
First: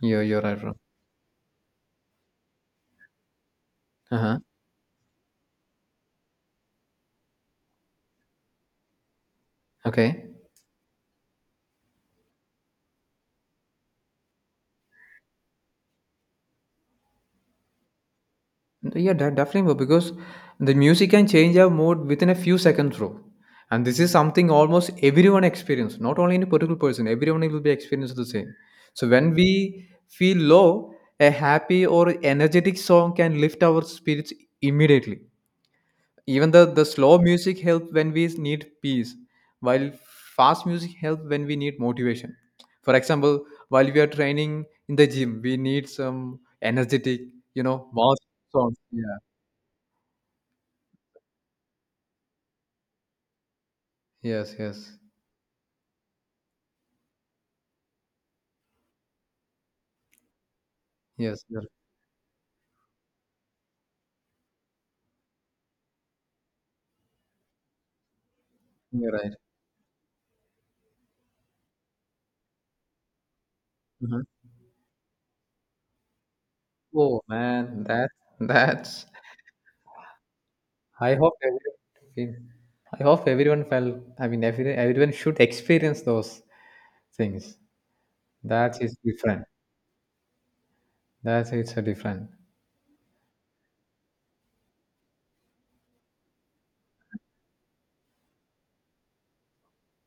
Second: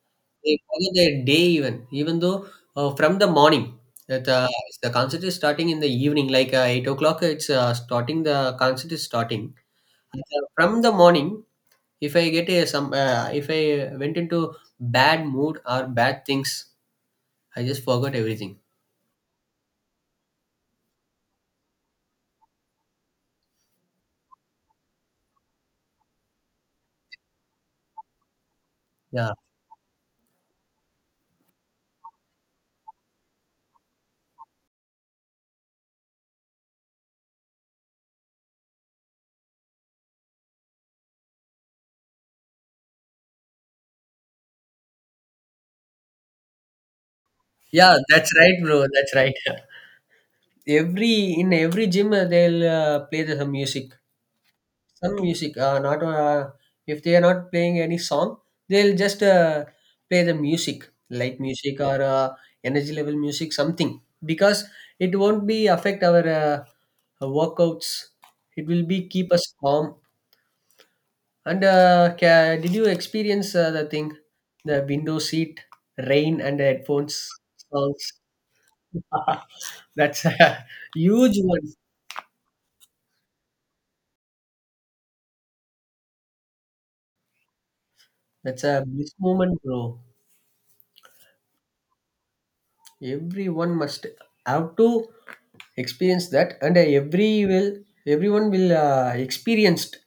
A: You're you're
B: They
A: right, bro.
B: follow their day, even, even though, uh, from the morning, that
A: Uh-huh.
B: uh, the concert is starting in the evening, like, uh, eight o'clock. It's uh, starting. The concert is starting. And,
A: Okay.
B: uh, from the morning. If I get a some, uh, if I went into bad mood or bad things, I just forgot everything.
A: Yeah, de- definitely, bro, because the music can change our mood within a few seconds, bro. And this is something almost everyone experience, not only any particular person, everyone will be experiencing the same. So when
B: Yeah,
A: we feel low, a happy or energetic song can lift our spirits immediately. Even the the slow music help when we need peace while fast music help when we need motivation, for example, while we are training in the gym we need some energetic you know
B: yeah,
A: mass
B: that's right,
A: songs.
B: bro. That's
A: Yeah,
B: right. Every in every gym, uh, they'll uh, play the, some music,
A: yes, yes,
B: some music uh, not uh, if they are not playing any song, they'll just uh, play the music, light
A: yes, you're,
B: music or uh, energy level music, something. Because it won't be affect our uh, workouts, it will be
A: you're
B: keep
A: right.
B: us calm. And, uh, ca- did you experience uh, the thing,
A: Mhm.
B: the window seat, rain, and the
A: Oh
B: headphones,
A: man, that
B: songs?
A: that's,
B: That's a
A: I hope
B: huge one.
A: everyone, I hope everyone felt, I mean every, everyone should experience those things.
B: That's
A: That
B: a
A: is
B: bliss
A: different.
B: moment, bro.
A: That is a different.
B: Everyone must have to experience that, and uh, every will everyone will uh, experienced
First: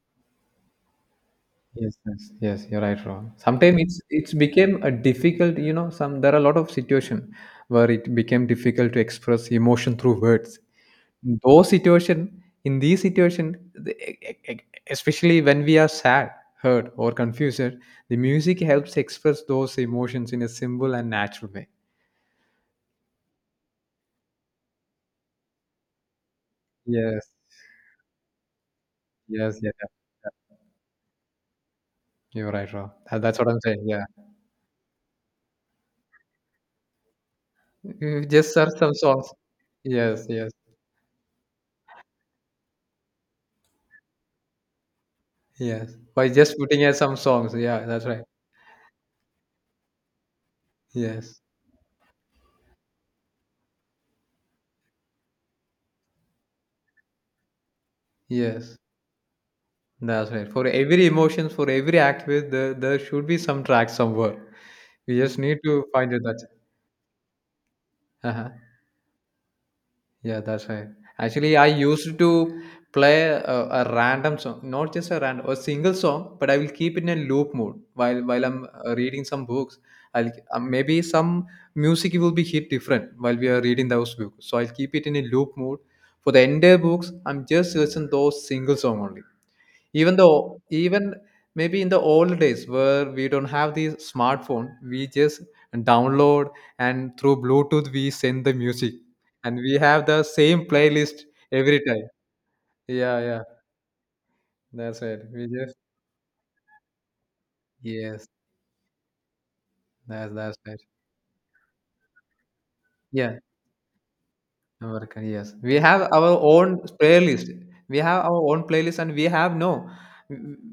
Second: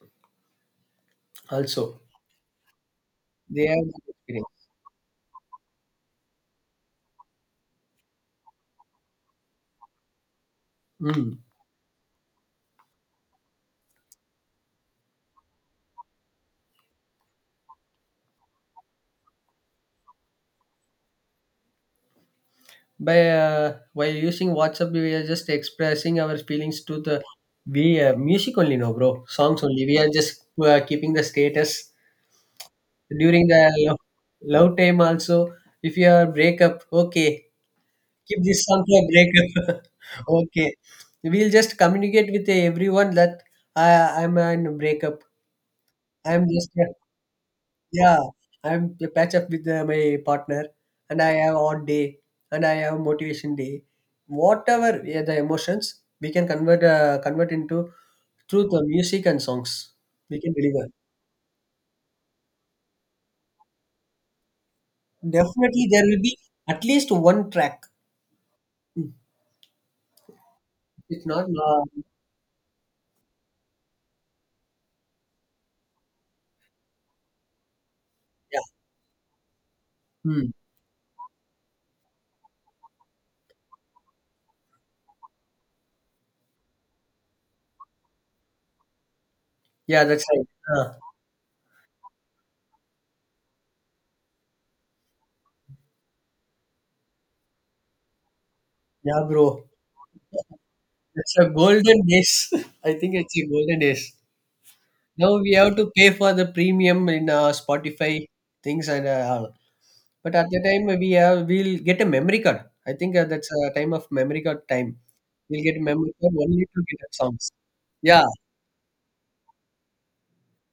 A: Yes,
B: also.
A: yes, yes, you're right, Rohan.
B: They have
A: Sometimes it's
B: that
A: it's
B: experience.
A: became a difficult, you know, some there are a lot of situation where it became difficult to express emotion through words.
B: Mm.
A: In those situation, in these situation, the- e- e- e- especially when we are sad, hurt, or confused, the music helps express those emotions in a simple and natural way.
B: by uh, while using WhatsApp, we are just expressing our feelings to the.
A: Yes,
B: We uh, music only, no bro,
A: yes,
B: songs
A: yes.
B: only, we are just uh, keeping the status.
A: You're right, Rohan. That- That's
B: During
A: what
B: the
A: I'm saying.
B: love,
A: Yeah,
B: love time also, if you are breakup, okay.
A: you
B: Keep
A: just
B: this
A: search
B: song
A: some
B: for
A: songs.
B: breakup.
A: Yes, yes,
B: Okay. We'll just communicate with everyone that I, I'm in a breakup.
A: yes. By
B: I'm
A: just
B: just,
A: putting in some songs. Yeah, that's
B: yeah,
A: right.
B: I'm to patch up with uh, my partner, and I
A: Yes.
B: have odd day, and I have motivation day. Whatever, yeah, the emotions, we can convert uh, convert into, through
A: Yes,
B: the music and songs.
A: that's
B: We
A: right.
B: can
A: For
B: deliver.
A: every emotions, for every act, with the, there should be some track somewhere. We just need to
B: Definitely, there
A: find
B: will
A: it.
B: be
A: That
B: at least one track.
A: uh
B: Mm.
A: yeah, that's right.
B: It's not,
A: Actually, I
B: uh,
A: used to play a, a random song, not just a random, a single song, but I will keep it in a loop mode while while I'm
B: yeah.
A: uh, reading some books. I'll
B: Hmm.
A: uh, maybe some music will be hit different while we are reading those books. So I'll keep it in a loop mode for the entire books. I'm just listen those single song only,
B: Yeah,
A: even
B: that's right.
A: though
B: Uh,
A: even, maybe in the old days where we don't have the smartphone we just download and through bluetooth we send the music
B: yeah,
A: and
B: bro.
A: we have the same playlist
B: It's a
A: every
B: golden
A: time.
B: days. I think
A: Yeah,
B: it's
A: yeah,
B: a golden days.
A: that's right,
B: Now
A: we
B: we have
A: just,
B: to pay for the premium in uh, Spotify
A: yes,
B: things and uh, all.
A: that's
B: But at
A: that's
B: the
A: right.
B: time we have we'll get a memory card. I think uh,
A: Yeah,
B: that's a time of memory card time.
A: American, yes
B: We'll
A: we
B: get a
A: have
B: memory
A: our
B: card only
A: own
B: to get the
A: playlist,
B: songs.
A: we
B: Yeah,
A: have our own playlist and we have no,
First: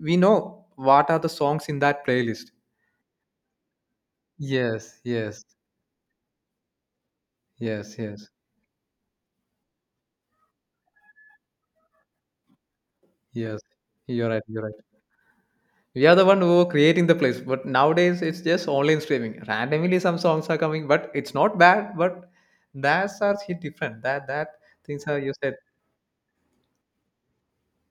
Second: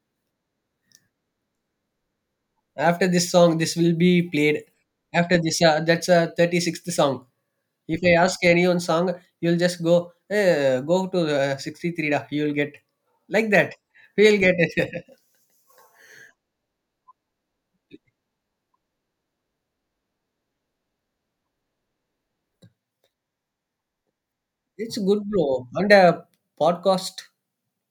A: we know what are the songs in that playlist.
B: after this song, this will be played.
A: Yes,
B: After
A: yes,
B: this, uh, that's a thirty sixth song.
A: yes,
B: If I
A: yes,
B: ask any one song, you'll just go eh, go to uh, sixty three. You'll get like
A: yes,
B: that.
A: you're
B: We'll
A: right
B: get
A: you're right
B: it.
A: We are the one who are creating the place. But nowadays, it's just online streaming. Randomly, some songs are coming, but it's not bad. But that's are hit different. That that
B: It's
A: things are
B: good,
A: you said.
B: bro. And uh, podcast,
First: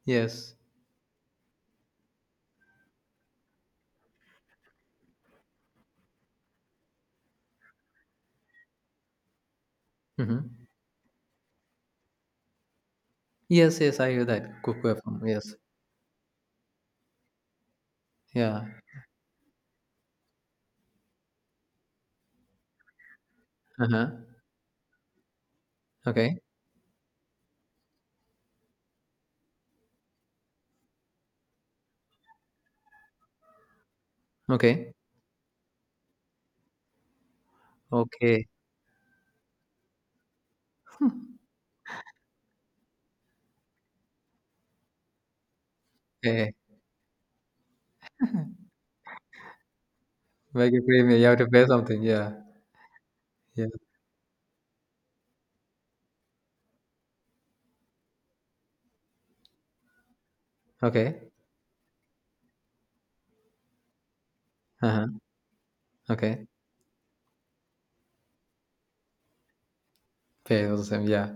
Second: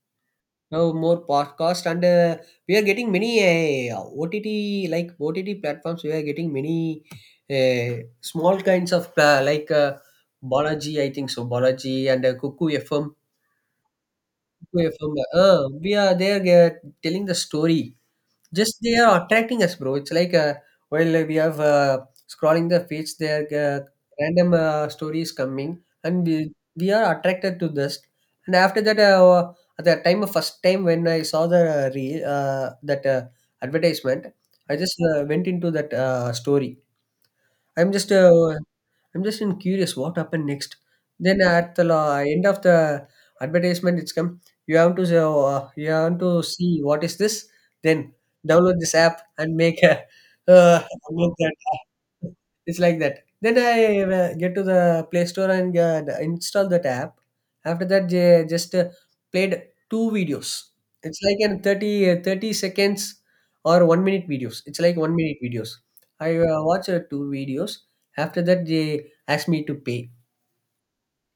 A: Yes.
B: now more podcast, and uh, we are getting many uh, O T T, like O T T platforms. We are getting many uh, small kinds of, uh, like, uh,
A: Hmm.
B: Balaji, I think so. Balaji and uh, Cuckoo F M,
A: Yes. Yes. I hear that.
B: Cuckoo
A: Cuckoo
B: F M.
A: F M. Yes.
B: Uh, we are they are uh, telling the story.
A: Yeah.
B: Just they are attracting us, bro. It's like, uh, while we have uh, scrolling the feeds, there uh,
A: Uh huh.
B: random uh, stories coming, and
A: Okay.
B: we we are attracted to this. And after that, uh, at the time of first time when I saw the uh, re- uh, that uh, advertisement, I
A: Okay.
B: just uh, went into that uh, story. I'm just
A: Okay.
B: uh, I'm just in curious what happened next. Then at the la- end of the advertisement, it's come. You have to say, uh, you have to
A: Okay.
B: see what is this. Then, download this app and make a
A: Make
B: uh,
A: it premium. You
B: download
A: have to
B: that.
A: pay
B: app."
A: something. Yeah.
B: It's like that. Then
A: Yeah.
B: I uh, get to the Play Store and uh, install that app. After that, they just uh, played two videos. It's
A: Okay.
B: like an thirty, uh, thirty seconds or one minute videos. It's
A: Uh
B: like
A: huh.
B: one minute videos. I
A: Okay.
B: uh, watched uh, two videos. After that, they asked me to pay.
A: Pay the same. Yeah.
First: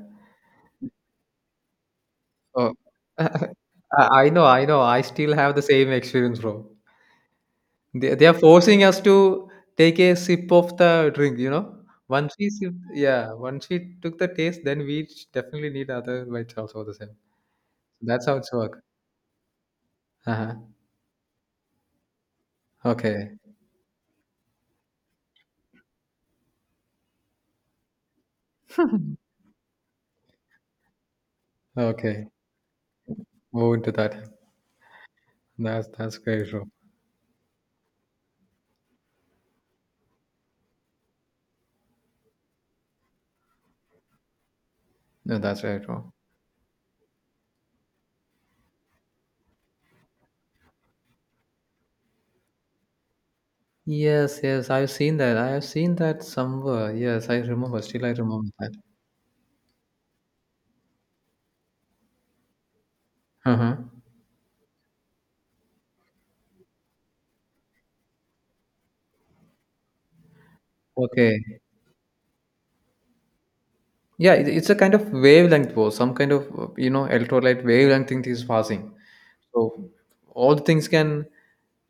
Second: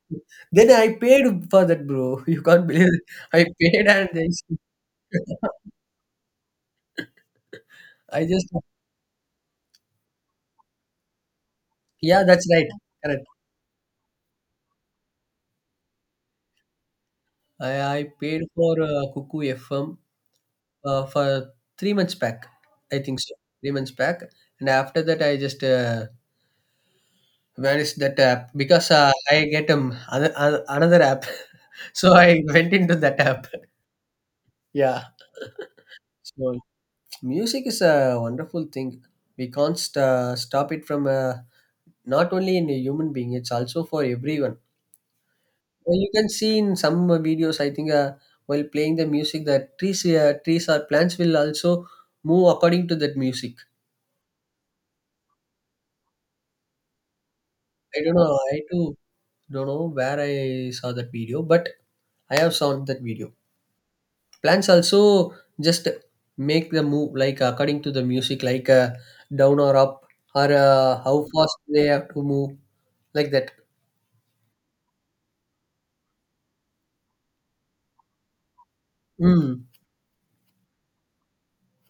B: Then I paid for that, bro. You can't
A: Oh.
B: believe it. I
A: I
B: paid, and then
A: I know.
B: she-
A: I know. I still have the same experience, bro. They
B: I
A: they are
B: just,
A: forcing us to take a sip of the drink, you know.
B: yeah,
A: Once
B: that's
A: we
B: right.
A: sip,
B: Correct.
A: yeah, once we took the taste, then we definitely need other bites also the same.
B: I, I
A: That's how
B: paid
A: it's
B: for
A: work.
B: uh, Cuckoo F M,
A: Uh-huh.
B: uh, for three months back, I think so.
A: Okay.
B: Three months back, and after that, I just uh, vanished that app, because uh, I get um other, other, another app. So
A: Okay.
B: I went into that app.
A: Move into that.
B: Yeah.
A: That's that's very
B: So
A: true.
B: music is a wonderful thing. We can't st- stop it from, uh, not only in a human being, it's also for everyone.
A: No, that's very
B: Well, you
A: true.
B: can see in some uh, videos, I think, uh, while playing the music, that trees, uh, trees or plants will also move according to that music.
A: Yes, yes, I've seen that. I have seen that somewhere. Yes, I remember.
B: I
A: Still, I
B: don't know.
A: remember
B: I
A: that.
B: too don't know where I saw that video, but I have seen that video.
A: Uh-huh.
B: Plants also just make the move, like, according to the music. Like, uh, down or up, or uh, how
A: Okay.
B: fast they have to move, like that.
A: Yeah, it, it's a kind of wavelength war, some kind of, uh, you know, electrolyte wavelength thing is passing.
B: Mm.
A: So all the things can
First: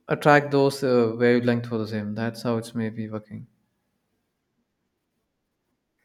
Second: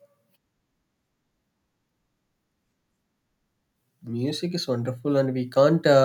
A: attract those uh, wavelength for the same. That's how it's maybe working.
B: Music is wonderful, and we can't. Uh,